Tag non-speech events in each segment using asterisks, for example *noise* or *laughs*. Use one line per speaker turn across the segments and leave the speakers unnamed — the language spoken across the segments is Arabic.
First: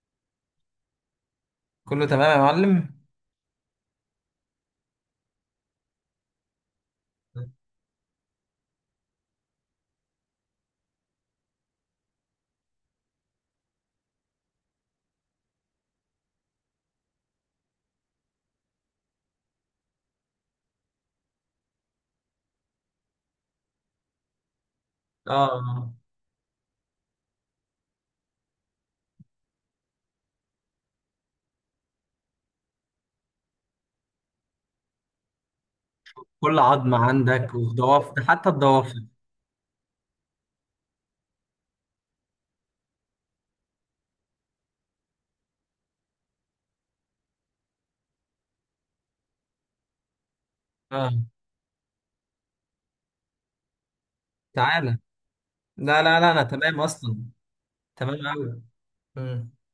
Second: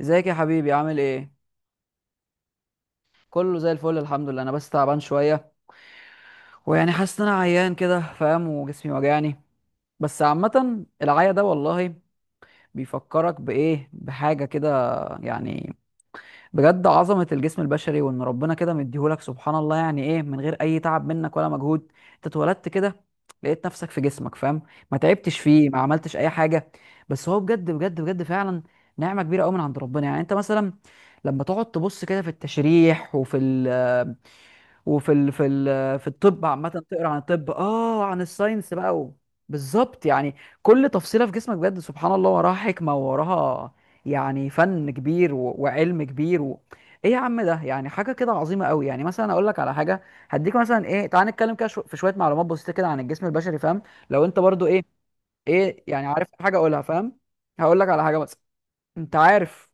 ازيك يا حبيبي، عامل ايه؟
كله تمام يا معلم.
كله زي الفل، الحمد لله. انا بس تعبان شويه، ويعني حاسس ان انا عيان كده، فاهم؟ وجسمي وجعني. بس عامه العيا ده والله بيفكرك بايه، بحاجه كده يعني. بجد عظمة الجسم البشري، وإن ربنا كده مديهولك سبحان الله. يعني إيه من غير أي تعب منك ولا مجهود، أنت اتولدت كده، لقيت نفسك في جسمك، فاهم؟ ما تعبتش فيه، ما
اه،
عملتش أي حاجة. بس هو بجد بجد بجد فعلا نعمة كبيرة أوي من عند ربنا. يعني أنت مثلا لما تقعد تبص كده في التشريح وفي ال وفي ال... في ال... في الطب
كل
عامه،
عظمة
تقرا عن الطب،
عندك
عن
وضوافر، حتى
الساينس بقى
الضوافر.
و... بالظبط يعني. كل تفصيله في جسمك بجد سبحان الله وراها حكمه، ووراها يعني فن كبير و... وعلم كبير و... ايه يا عم؟ ده يعني حاجه كده عظيمه قوي. يعني مثلا اقول لك على حاجه، هديك مثلا ايه،
اه،
تعال نتكلم كده في شويه معلومات بسيطه كده عن الجسم البشري، فاهم؟ لو انت برضو ايه،
تعالى. لا
يعني
لا
عارف
لا، انا
حاجه
تمام
اقولها،
اصلا.
فاهم؟ هقول لك على حاجه
تمام
مثلا.
أوي.
انت
امم
عارف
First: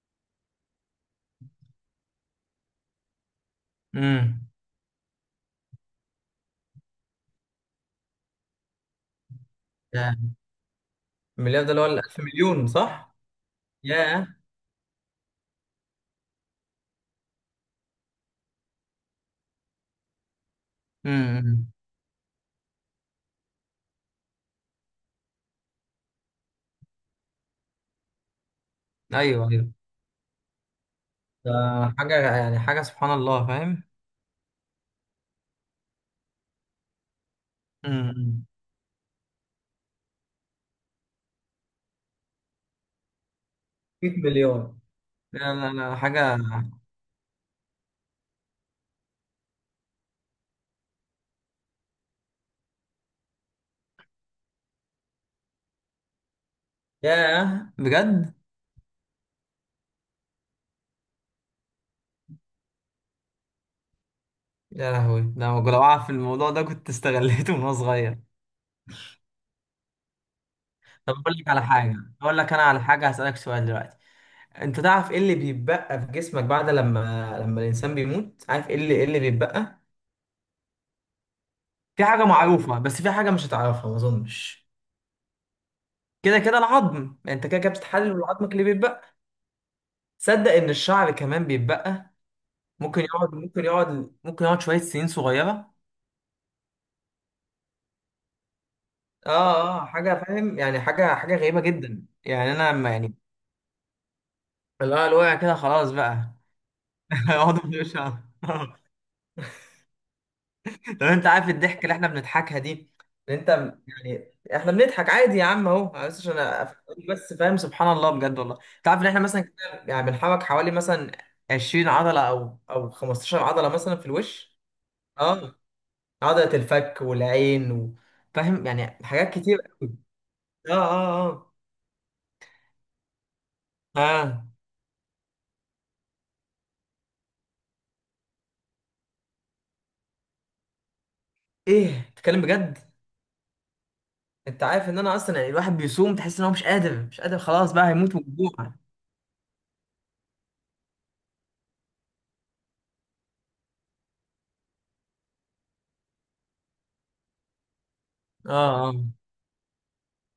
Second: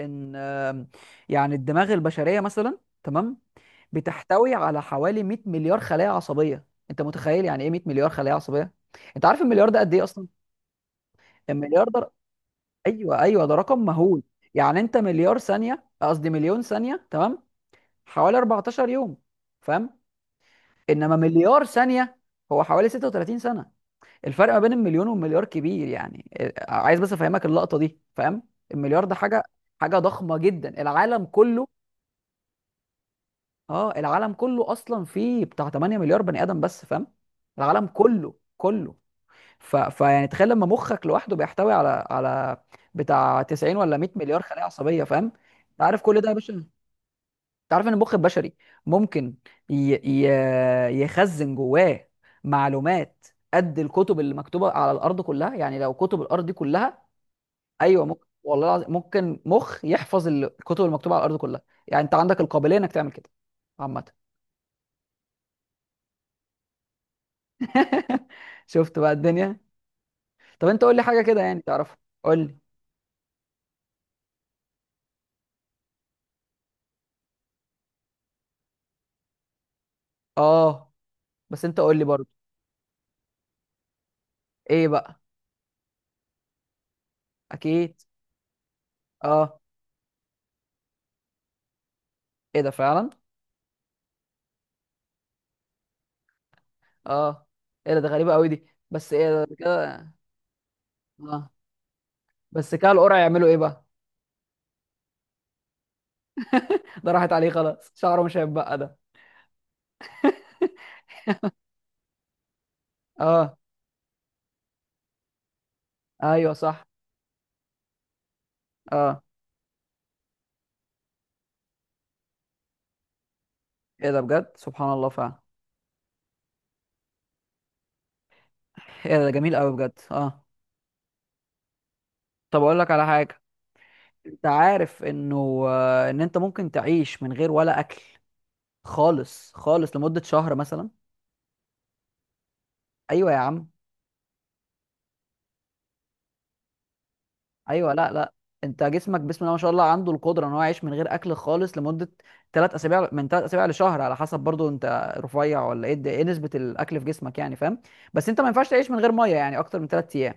ان آم، يعني الدماغ البشريه مثلا، تمام،
امم
بتحتوي على حوالي 100 مليار خلايا عصبيه. انت متخيل يعني ايه 100 مليار خلايا عصبيه؟ انت عارف المليار ده قد ايه
يا
اصلا؟
المليار ده اللي هو
المليار ده،
الالف مليون، صح؟
ايوه ايوه، ده رقم مهول.
يا
يعني انت مليار ثانيه قصدي مليون ثانيه، تمام، حوالي 14 يوم، فاهم؟ انما مليار
امم
ثانيه هو حوالي 36 سنه. الفرق ما بين المليون والمليار كبير يعني، عايز بس افهمك اللقطه دي، فاهم؟ المليار ده
ايوه ايوه،
حاجه ضخمه جدا.
ده حاجه، يعني حاجه سبحان الله فاهم.
العالم كله اصلا فيه بتاع 8 مليار بني ادم بس، فاهم؟ العالم كله
امم
كله. فيعني تخيل لما مخك لوحده بيحتوي على بتاع 90 ولا 100
100
مليار خلايا
مليون.
عصبيه، فاهم؟
لا لا
انت
لا
عارف كل ده يا
حاجه.
باشا؟ انت عارف ان المخ البشري ممكن ي... ي... يخزن جواه معلومات قد الكتب اللي مكتوبه على الارض كلها. يعني لو كتب الارض دي كلها،
يا
ايوه ممكن،
بجد.
والله العظيم ممكن مخ يحفظ الكتب المكتوبه على الارض كلها. يعني انت عندك القابليه انك تعمل كده عامه.
يا لهوي، ده أنا لو اعرف الموضوع ده كنت استغليته من وانا صغير.
*laughs* شفت بقى الدنيا؟ طب انت قول لي
طب
حاجه
اقول
كده
لك
يعني
على
تعرفها.
حاجه.
قول
اقول لك
لي.
انا على حاجه، هسالك سؤال دلوقتي. انت تعرف ايه اللي بيتبقى في جسمك بعد لما الانسان بيموت؟ عارف ايه اللي بيتبقى؟
اه، بس انت قول لي
في حاجه
برضه.
معروفه، بس في حاجه مش هتعرفها ما اظنش.
ايه بقى؟
كده كده العظم، يعني انت كده كده
اكيد.
بتتحلل، العظمك اللي بيتبقى.
اه.
صدق ان الشعر كمان بيتبقى.
ايه ده
ممكن
فعلا؟
يقعد ممكن يقعد ممكن يقعد شويه سنين صغيره.
اه، ايه ده؟ غريبه قوي دي، بس ايه ده؟
اه اه،
كده.
حاجه فاهم، يعني حاجه
اه.
غريبه جدا، يعني انا
بس
لما
كده
يعني.
القرع يعملوا ايه بقى؟
اللي هو الوقع كده خلاص بقى.
*laughs* ده
*laughs*
راحت عليه
اقعد
خلاص،
مش عارف.
شعره مش هيتبقى ده.
لو انت عارف الضحك اللي احنا بنضحكها دي، ان انت،
اه.
يعني احنا بنضحك عادي يا عم اهو، بس عشان
ايوه صح.
أفهمك بس فاهم. سبحان الله بجد والله. انت عارف ان احنا
اه.
مثلا كده يعني بنحرك حوالي مثلا 20 عضله او 15 عضله مثلا في
ايه ده بجد
الوش.
سبحان الله فعلا.
اه، عضله الفك والعين. و... فاهم يعني
ايه ده؟
حاجات
جميل
كتير
قوي
قوي.
بجد، اه.
اه اه
طب اقول لك على حاجه،
اه
انت
اه،
عارف انه آه، ان انت ممكن تعيش من غير ولا اكل خالص خالص لمده شهر مثلا.
ايه بتتكلم بجد؟
ايوه يا عم.
انت عارف ان انا اصلا يعني الواحد بيصوم تحس ان هو مش قادر مش قادر، خلاص بقى
ايوه. لا
هيموت من
لا.
الجوع.
انت جسمك بسم الله ما شاء الله عنده القدره ان هو يعيش من غير اكل خالص لمده ثلاث اسابيع من ثلاث اسابيع لشهر على حسب برضو انت رفيع ولا ايه، ايه نسبه الاكل في جسمك يعني، فاهم؟ بس انت ما
اه
ينفعش تعيش من
اه،
غير ميه يعني اكتر من ثلاث ايام.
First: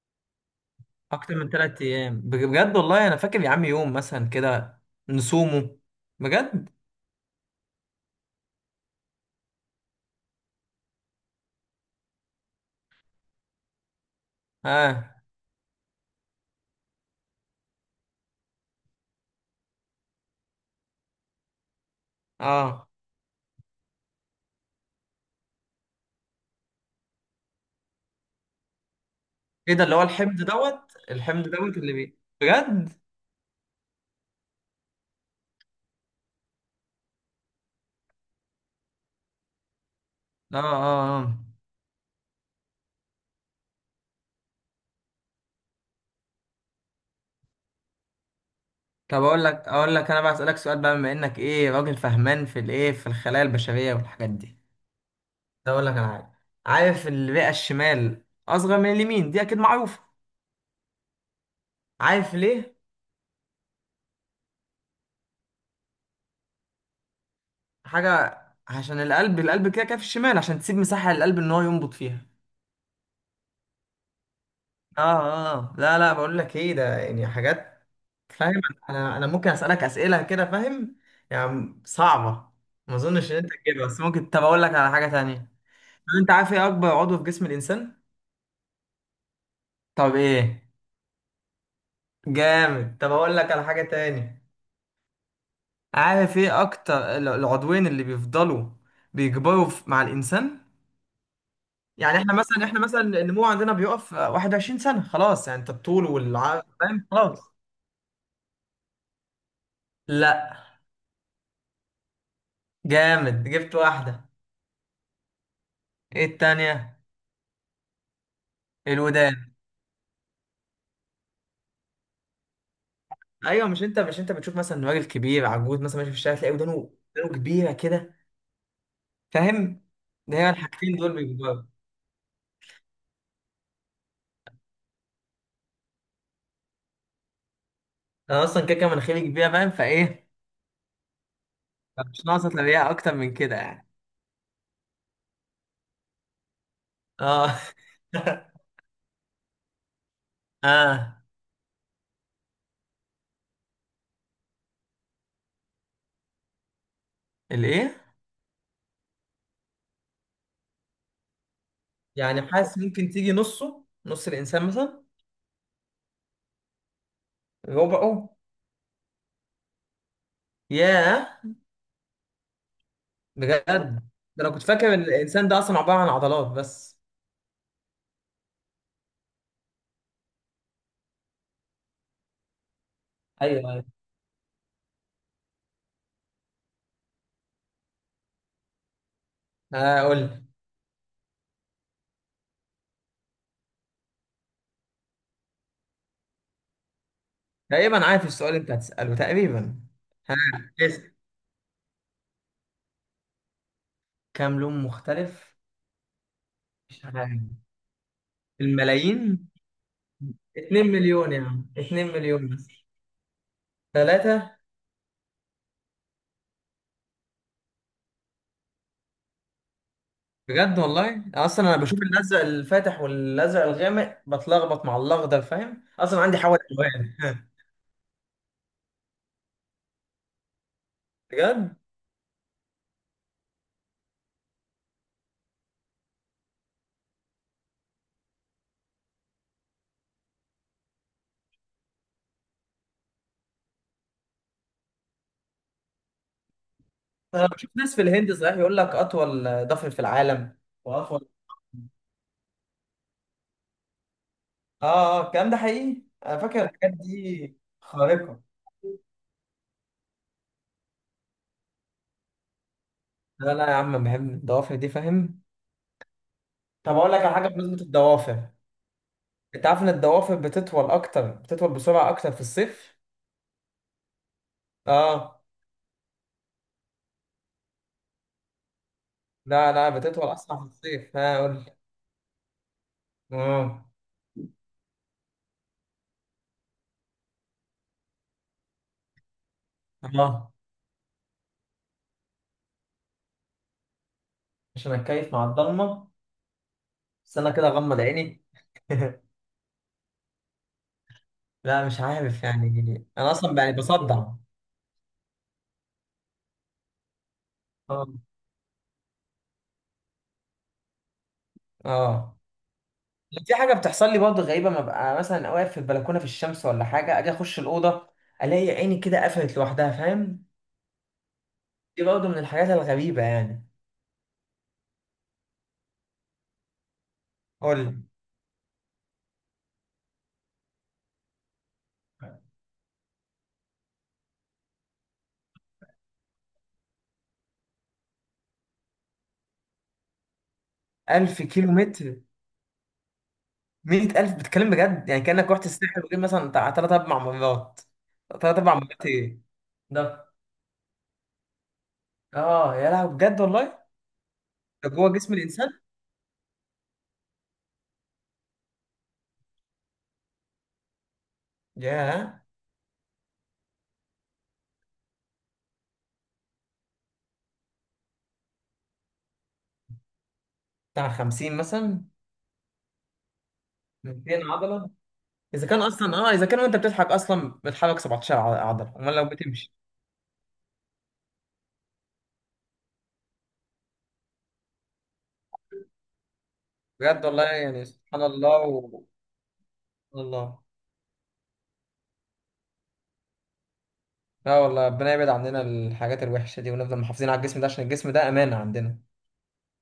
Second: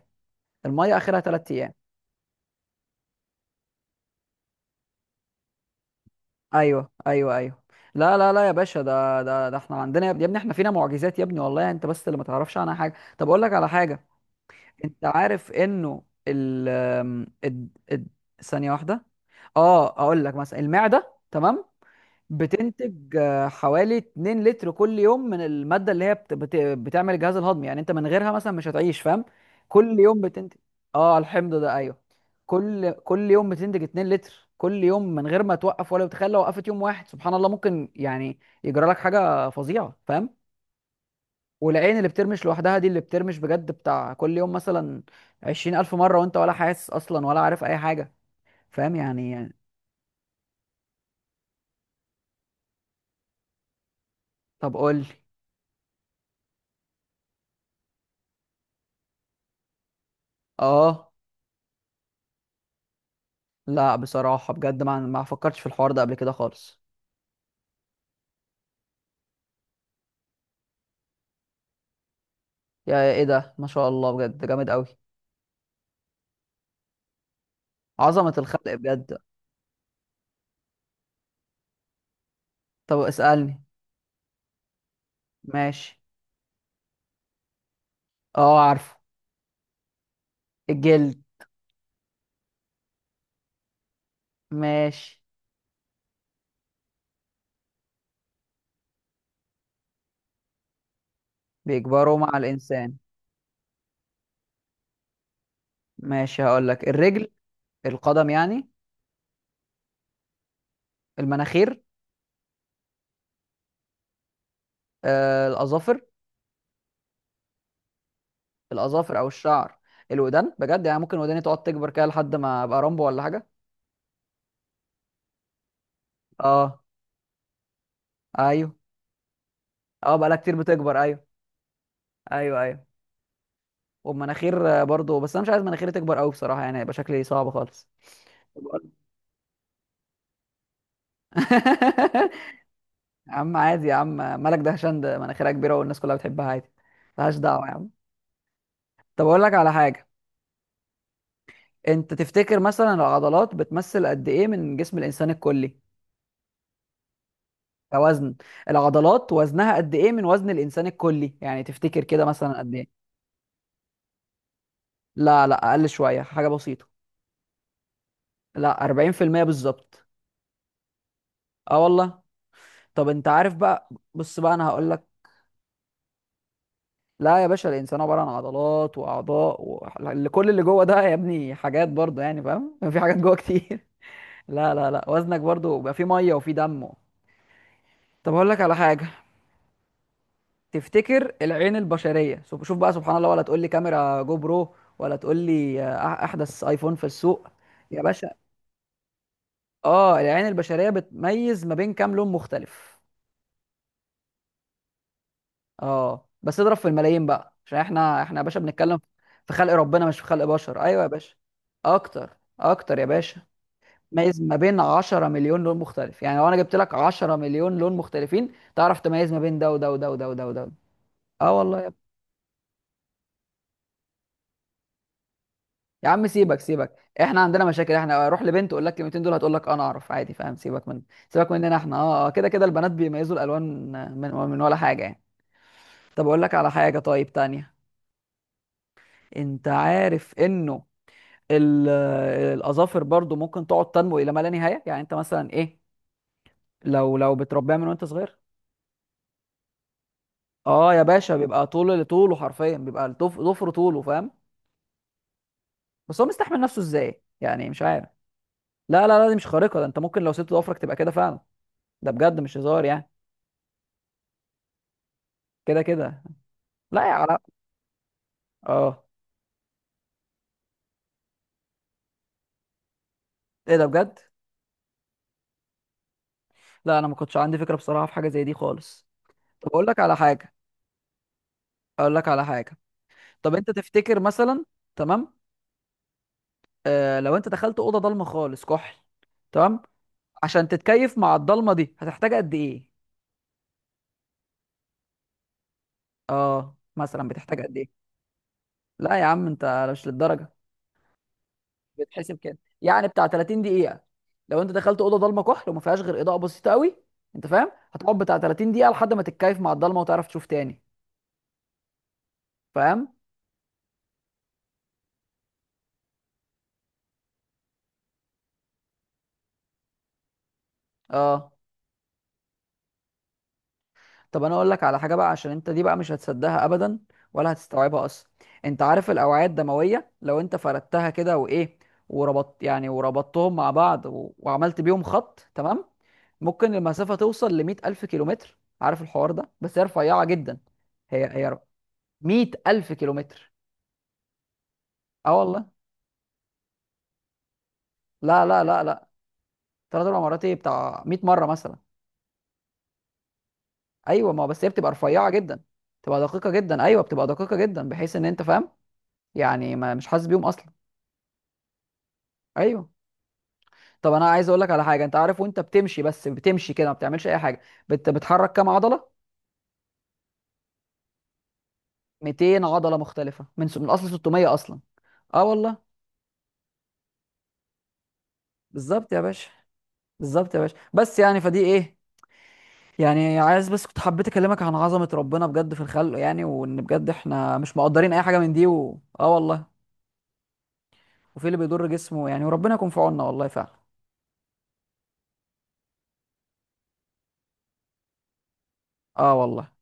الميه اخرها
اكتر من
ثلاث ايام.
ثلاث ايام بجد والله. انا فاكر يا عم يوم مثلا كده نصومه، بجد.
ايوه ايوه ايوه. لا لا لا يا باشا، ده احنا عندنا، يا ابني يا ابني احنا فينا معجزات يا ابني والله، انت بس اللي ما تعرفش عنها حاجه. طب اقول لك على حاجه، انت
اه
عارف انه ال ال ال- ثانيه واحده، اه اقول لك مثلا. المعده، تمام،
اه،
بتنتج حوالي 2 لتر كل يوم من المادة اللي هي بتعمل الجهاز الهضمي. يعني انت من غيرها مثلا مش هتعيش، فاهم؟
ايه ده؟ اللي
كل
هو
يوم
الحمض
بتنتج،
دوت
اه
الحمض
الحمض ده
دوت اللي
ايوه،
بي بجد.
كل يوم بتنتج 2 لتر كل يوم من غير ما توقف ولا. تخيل لو وقفت يوم واحد، سبحان الله، ممكن يعني يجرى لك حاجة فظيعة، فاهم؟
اه اه اه.
والعين اللي بترمش لوحدها دي، اللي بترمش بجد بتاع كل يوم مثلا 20,000 مرة وانت ولا حاسس اصلا ولا عارف اي حاجة، فاهم؟
طب
يعني
اقول لك
يعني-.
اقول لك انا بقى اسالك سؤال بقى، بما انك ايه راجل فهمان في الايه في الخلايا البشريه والحاجات دي.
طب قول لي.
ده اقول لك انا عارف. عارف الرئه الشمال اصغر من اليمين دي، اكيد معروفه.
اه.
عارف ليه؟
لا بصراحة بجد ما فكرتش في الحوار ده قبل كده خالص.
حاجه، عشان القلب، القلب كده كده في الشمال، عشان تسيب مساحه للقلب ان هو ينبض فيها.
يا ايه ده ما شاء الله بجد جامد قوي.
اه اه، لا لا بقول لك ايه ده، يعني حاجات
عظمة
فاهم.
الخلق
انا
بجد.
انا ممكن اسالك اسئله كده فاهم، يعني صعبه. ما
طب
اظنش ان انت
اسألني.
تجيبها، بس ممكن. طب اقول لك على حاجه تانية.
ماشي.
طب انت عارف ايه اكبر عضو في جسم الانسان؟
اه عارفه.
طب ايه؟
الجلد.
جامد. طب اقول لك على حاجه تاني.
ماشي.
عارف ايه اكتر العضوين اللي بيفضلوا بيكبروا مع الانسان؟
بيكبروا
يعني احنا
مع
مثلا احنا
الإنسان؟
مثلا النمو عندنا بيقف 21 سنه خلاص. يعني انت الطول
ماشي،
والعرض
هقول لك
فاهم
الرجل،
خلاص.
القدم يعني،
لا.
المناخير،
جامد، جبت واحده.
الأظافر.
ايه التانية؟
الأظافر أو
الودان.
الشعر. الودان؟ بجد؟ يعني ممكن وداني تقعد تكبر كده لحد ما أبقى رامبو ولا حاجة.
ايوه، مش انت بتشوف مثلا راجل كبير عجوز مثلا ماشي في الشارع تلاقي ودانه؟
اه.
ودانه كبيره كده.
أيوه.
فاهم.
اه، بقالها
ده هي
كتير
الحاجتين
بتكبر
دول
أيوه.
بيكبروا.
أيوه أيوه. وبمناخير برضه، بس انا مش عايز مناخيري تكبر قوي بصراحه، يعني هيبقى شكلي صعب خالص.
انا
*laughs*
اصلا كده كده
طب.
مناخيري كبيره فاهم فايه. مش ناقصه تلاقيها اكتر
يا
من كده
عم عادي
يعني.
يا عم، مالك دهشان؟ ده مناخيرها كبيره والناس كلها بتحبها عادي. ملهاش
اه.
دعوه يا عم.
*laughs*
طب اقول لك على حاجه،
اه.
انت تفتكر مثلا العضلات بتمثل قد ايه من جسم الانسان الكلي؟
الايه؟
كوزن، العضلات وزنها قد ايه من وزن الانسان الكلي يعني، تفتكر كده
يعني
مثلا قد
حاسس
ايه؟
ممكن تيجي نصه نص الانسان مثلا.
لا لا اقل شويه، حاجه بسيطه.
ربعه.
لا، 40% بالظبط.
ياه.
اه والله. طب انت عارف
بجد؟
بقى، بص
ده انا
بقى
كنت
انا هقول
فاكر ان
لك.
الانسان ده اصلا عباره عن عضلات بس.
لا يا باشا، الانسان عباره عن عضلات واعضاء و... اللي- كل اللي جوه ده يا ابني حاجات برضه، يعني فاهم؟ *laughs* في حاجات جوه
ايوه ايوه.
كتير. *laughs* لا لا لا، وزنك برضه بيبقى فيه ميه وفيه دم. *laughs* طب اقول لك على حاجه،
آه، قول لي.
تفتكر العين البشريه، شوف شوف بقى سبحان الله، ولا تقول لي كاميرا جو برو، ولا تقول لي احدث ايفون في السوق؟ يا
تقريبا عارف
باشا،
السؤال اللي انت هتساله تقريبا.
اه العين البشريه
اسأل.
بتميز ما بين كام لون مختلف؟
كام لون مختلف؟
اه بس اضرب في
مش
الملايين
عارف.
بقى، عشان احنا يا باشا بنتكلم
الملايين.
في خلق ربنا مش في خلق بشر.
2
ايوه يا
مليون
باشا.
يا عم، 2
اكتر
مليون بس.
اكتر يا باشا. تميز ما
ثلاثة.
بين 10 مليون لون مختلف. يعني لو انا جبت لك 10 مليون لون مختلفين تعرف تميز ما بين ده وده وده وده وده وده.
بجد والله،
اه
اصلا انا
والله يا ابني.
بشوف الازرق الفاتح والازرق الغامق بتلخبط مع الاخضر فاهم،
يا
اصلا
عم
عندي
سيبك
حوالي
سيبك،
الوان.
احنا عندنا مشاكل، احنا اروح لبنت اقول لك الكلمتين دول هتقول لك انا اعرف عادي، فاهم؟ سيبك مننا
بجد،
احنا كده كده البنات بيميزوا الالوان، من ولا حاجه يعني. طب اقول لك على حاجه طيب تانية، انت عارف انه ال- الاظافر برضو ممكن تقعد تنمو الى ما لا نهايه. يعني انت مثلا ايه، لو لو
انا بشوف
بتربيها من
ناس في
وانت
الهند
صغير.
صحيح يقول لك اطول ضفر في العالم،
اه يا
واطول.
باشا بيبقى طوله حرفيا، بيبقى ضفر طوله، فاهم؟
اه اه، الكلام ده حقيقي،
بس هو
انا
مستحمل
فاكر
نفسه
الحاجات
ازاي؟
دي
يعني مش عارف.
خارقة.
لا لا لا دي مش خارقه، ده انت ممكن لو سبت ضفرك تبقى كده فعلا. ده بجد مش هزار يعني.
لا لا يا عم، بحب الضوافر دي فاهم.
كده كده.
طب
لا
اقول
يا
لك على
علاء.
حاجة بمناسبة الضوافر.
اه.
انت عارف ان الضوافر بتطول بسرعة اكتر في الصيف.
ايه ده بجد.
اه،
لا انا ما كنتش عندي فكره بصراحه في حاجه زي دي خالص. طب
لا
اقول
لا،
لك على
بتطول
حاجه،
أصلا في الصيف. ها قول لي.
اقول لك على حاجه طب انت
اه
تفتكر مثلا، تمام، آه لو انت دخلت اوضه ضلمه خالص كحل، تمام،
اه،
عشان تتكيف مع الضلمه دي هتحتاج قد ايه؟
عشان أتكيف مع الضلمة.
اه مثلا
بس أنا
بتحتاج
كده
قد
أغمض
ايه؟
عيني.
لا
*laughs*
يا عم انت مش للدرجه،
لا مش
بتحسب
عارف
كده
يعني،
يعني بتاع
أنا
30
أصلا يعني
دقيقه.
بصدع.
لو انت دخلت اوضه ضلمه كحل وما فيهاش غير اضاءه بسيطه قوي، انت فاهم،
اه
هتقعد بتاع 30 دقيقه لحد ما تتكيف مع الضلمه وتعرف تشوف تاني،
اه،
فاهم؟
في حاجة بتحصل لي برضه غريبة، ما ببقى مثلا واقف في البلكونة في الشمس ولا حاجة، أجي أخش الأوضة، ألاقي عيني كده قفلت لوحدها فاهم.
اه.
دي برضه من الحاجات الغريبة يعني.
طب انا اقول لك على حاجه بقى، عشان انت دي بقى مش هتصدقها ابدا ولا
قول لي.
هتستوعبها اصلا. انت عارف الاوعيه الدمويه لو انت فردتها كده وايه، وربطت يعني وربطتهم مع بعض و... وعملت بيهم خط، تمام، ممكن المسافه توصل ل 100000 كيلومتر. عارف الحوار ده؟ بس هي رفيعه جدا، هي
ألف
هي
كيلو متر.
100000 كيلومتر.
مية ألف، بتتكلم بجد؟ يعني
اه
كأنك رحت
والله.
الساحل وجيت مثلا بتاع تلات أربع مرات.
لا
تلات
لا
أربع
لا
مرات
لا،
إيه؟
ثلاث اربع
ده.
مرات ايه، بتاع 100 مره مثلا.
آه يا لهوي، بجد والله.
ايوه، ما هو بس هي
ده
بتبقى
جوه
رفيعه
جسم
جدا،
الإنسان؟
بتبقى دقيقه جدا. ايوه بتبقى دقيقه جدا بحيث ان انت فاهم، يعني ما مش حاسس بيهم اصلا.
ياه.
ايوه. طب انا عايز اقول لك على حاجه، انت عارف وانت بتمشي بس بتمشي كده ما بتعملش اي حاجه بتحرك كام عضله؟
بتاع 50 مثلا.
200 عضله مختلفه من اصل
200
600 اصلا.
عضلة.
اه
إذا كان
والله.
أصلا إذا كان وأنت بتضحك أصلا بتحرك 17 عضلة،
بالظبط
أمال
يا
لو
باشا،
بتمشي.
بالظبط يا باشا، بس يعني فدي ايه. يعني عايز بس كنت حبيت اكلمك عن عظمه ربنا بجد في الخلق، يعني وان بجد
بجد والله،
احنا مش
يعني
مقدرين اي
سبحان
حاجه من
الله.
دي و...
و...
اه والله.
الله.
وفي اللي بيضر جسمه يعني، وربنا يكون في عوننا والله فعلا.
لا والله، ربنا يبعد عننا الحاجات الوحشة دي ونفضل محافظين على الجسم ده عشان الجسم ده أمانة عندنا.
اه والله.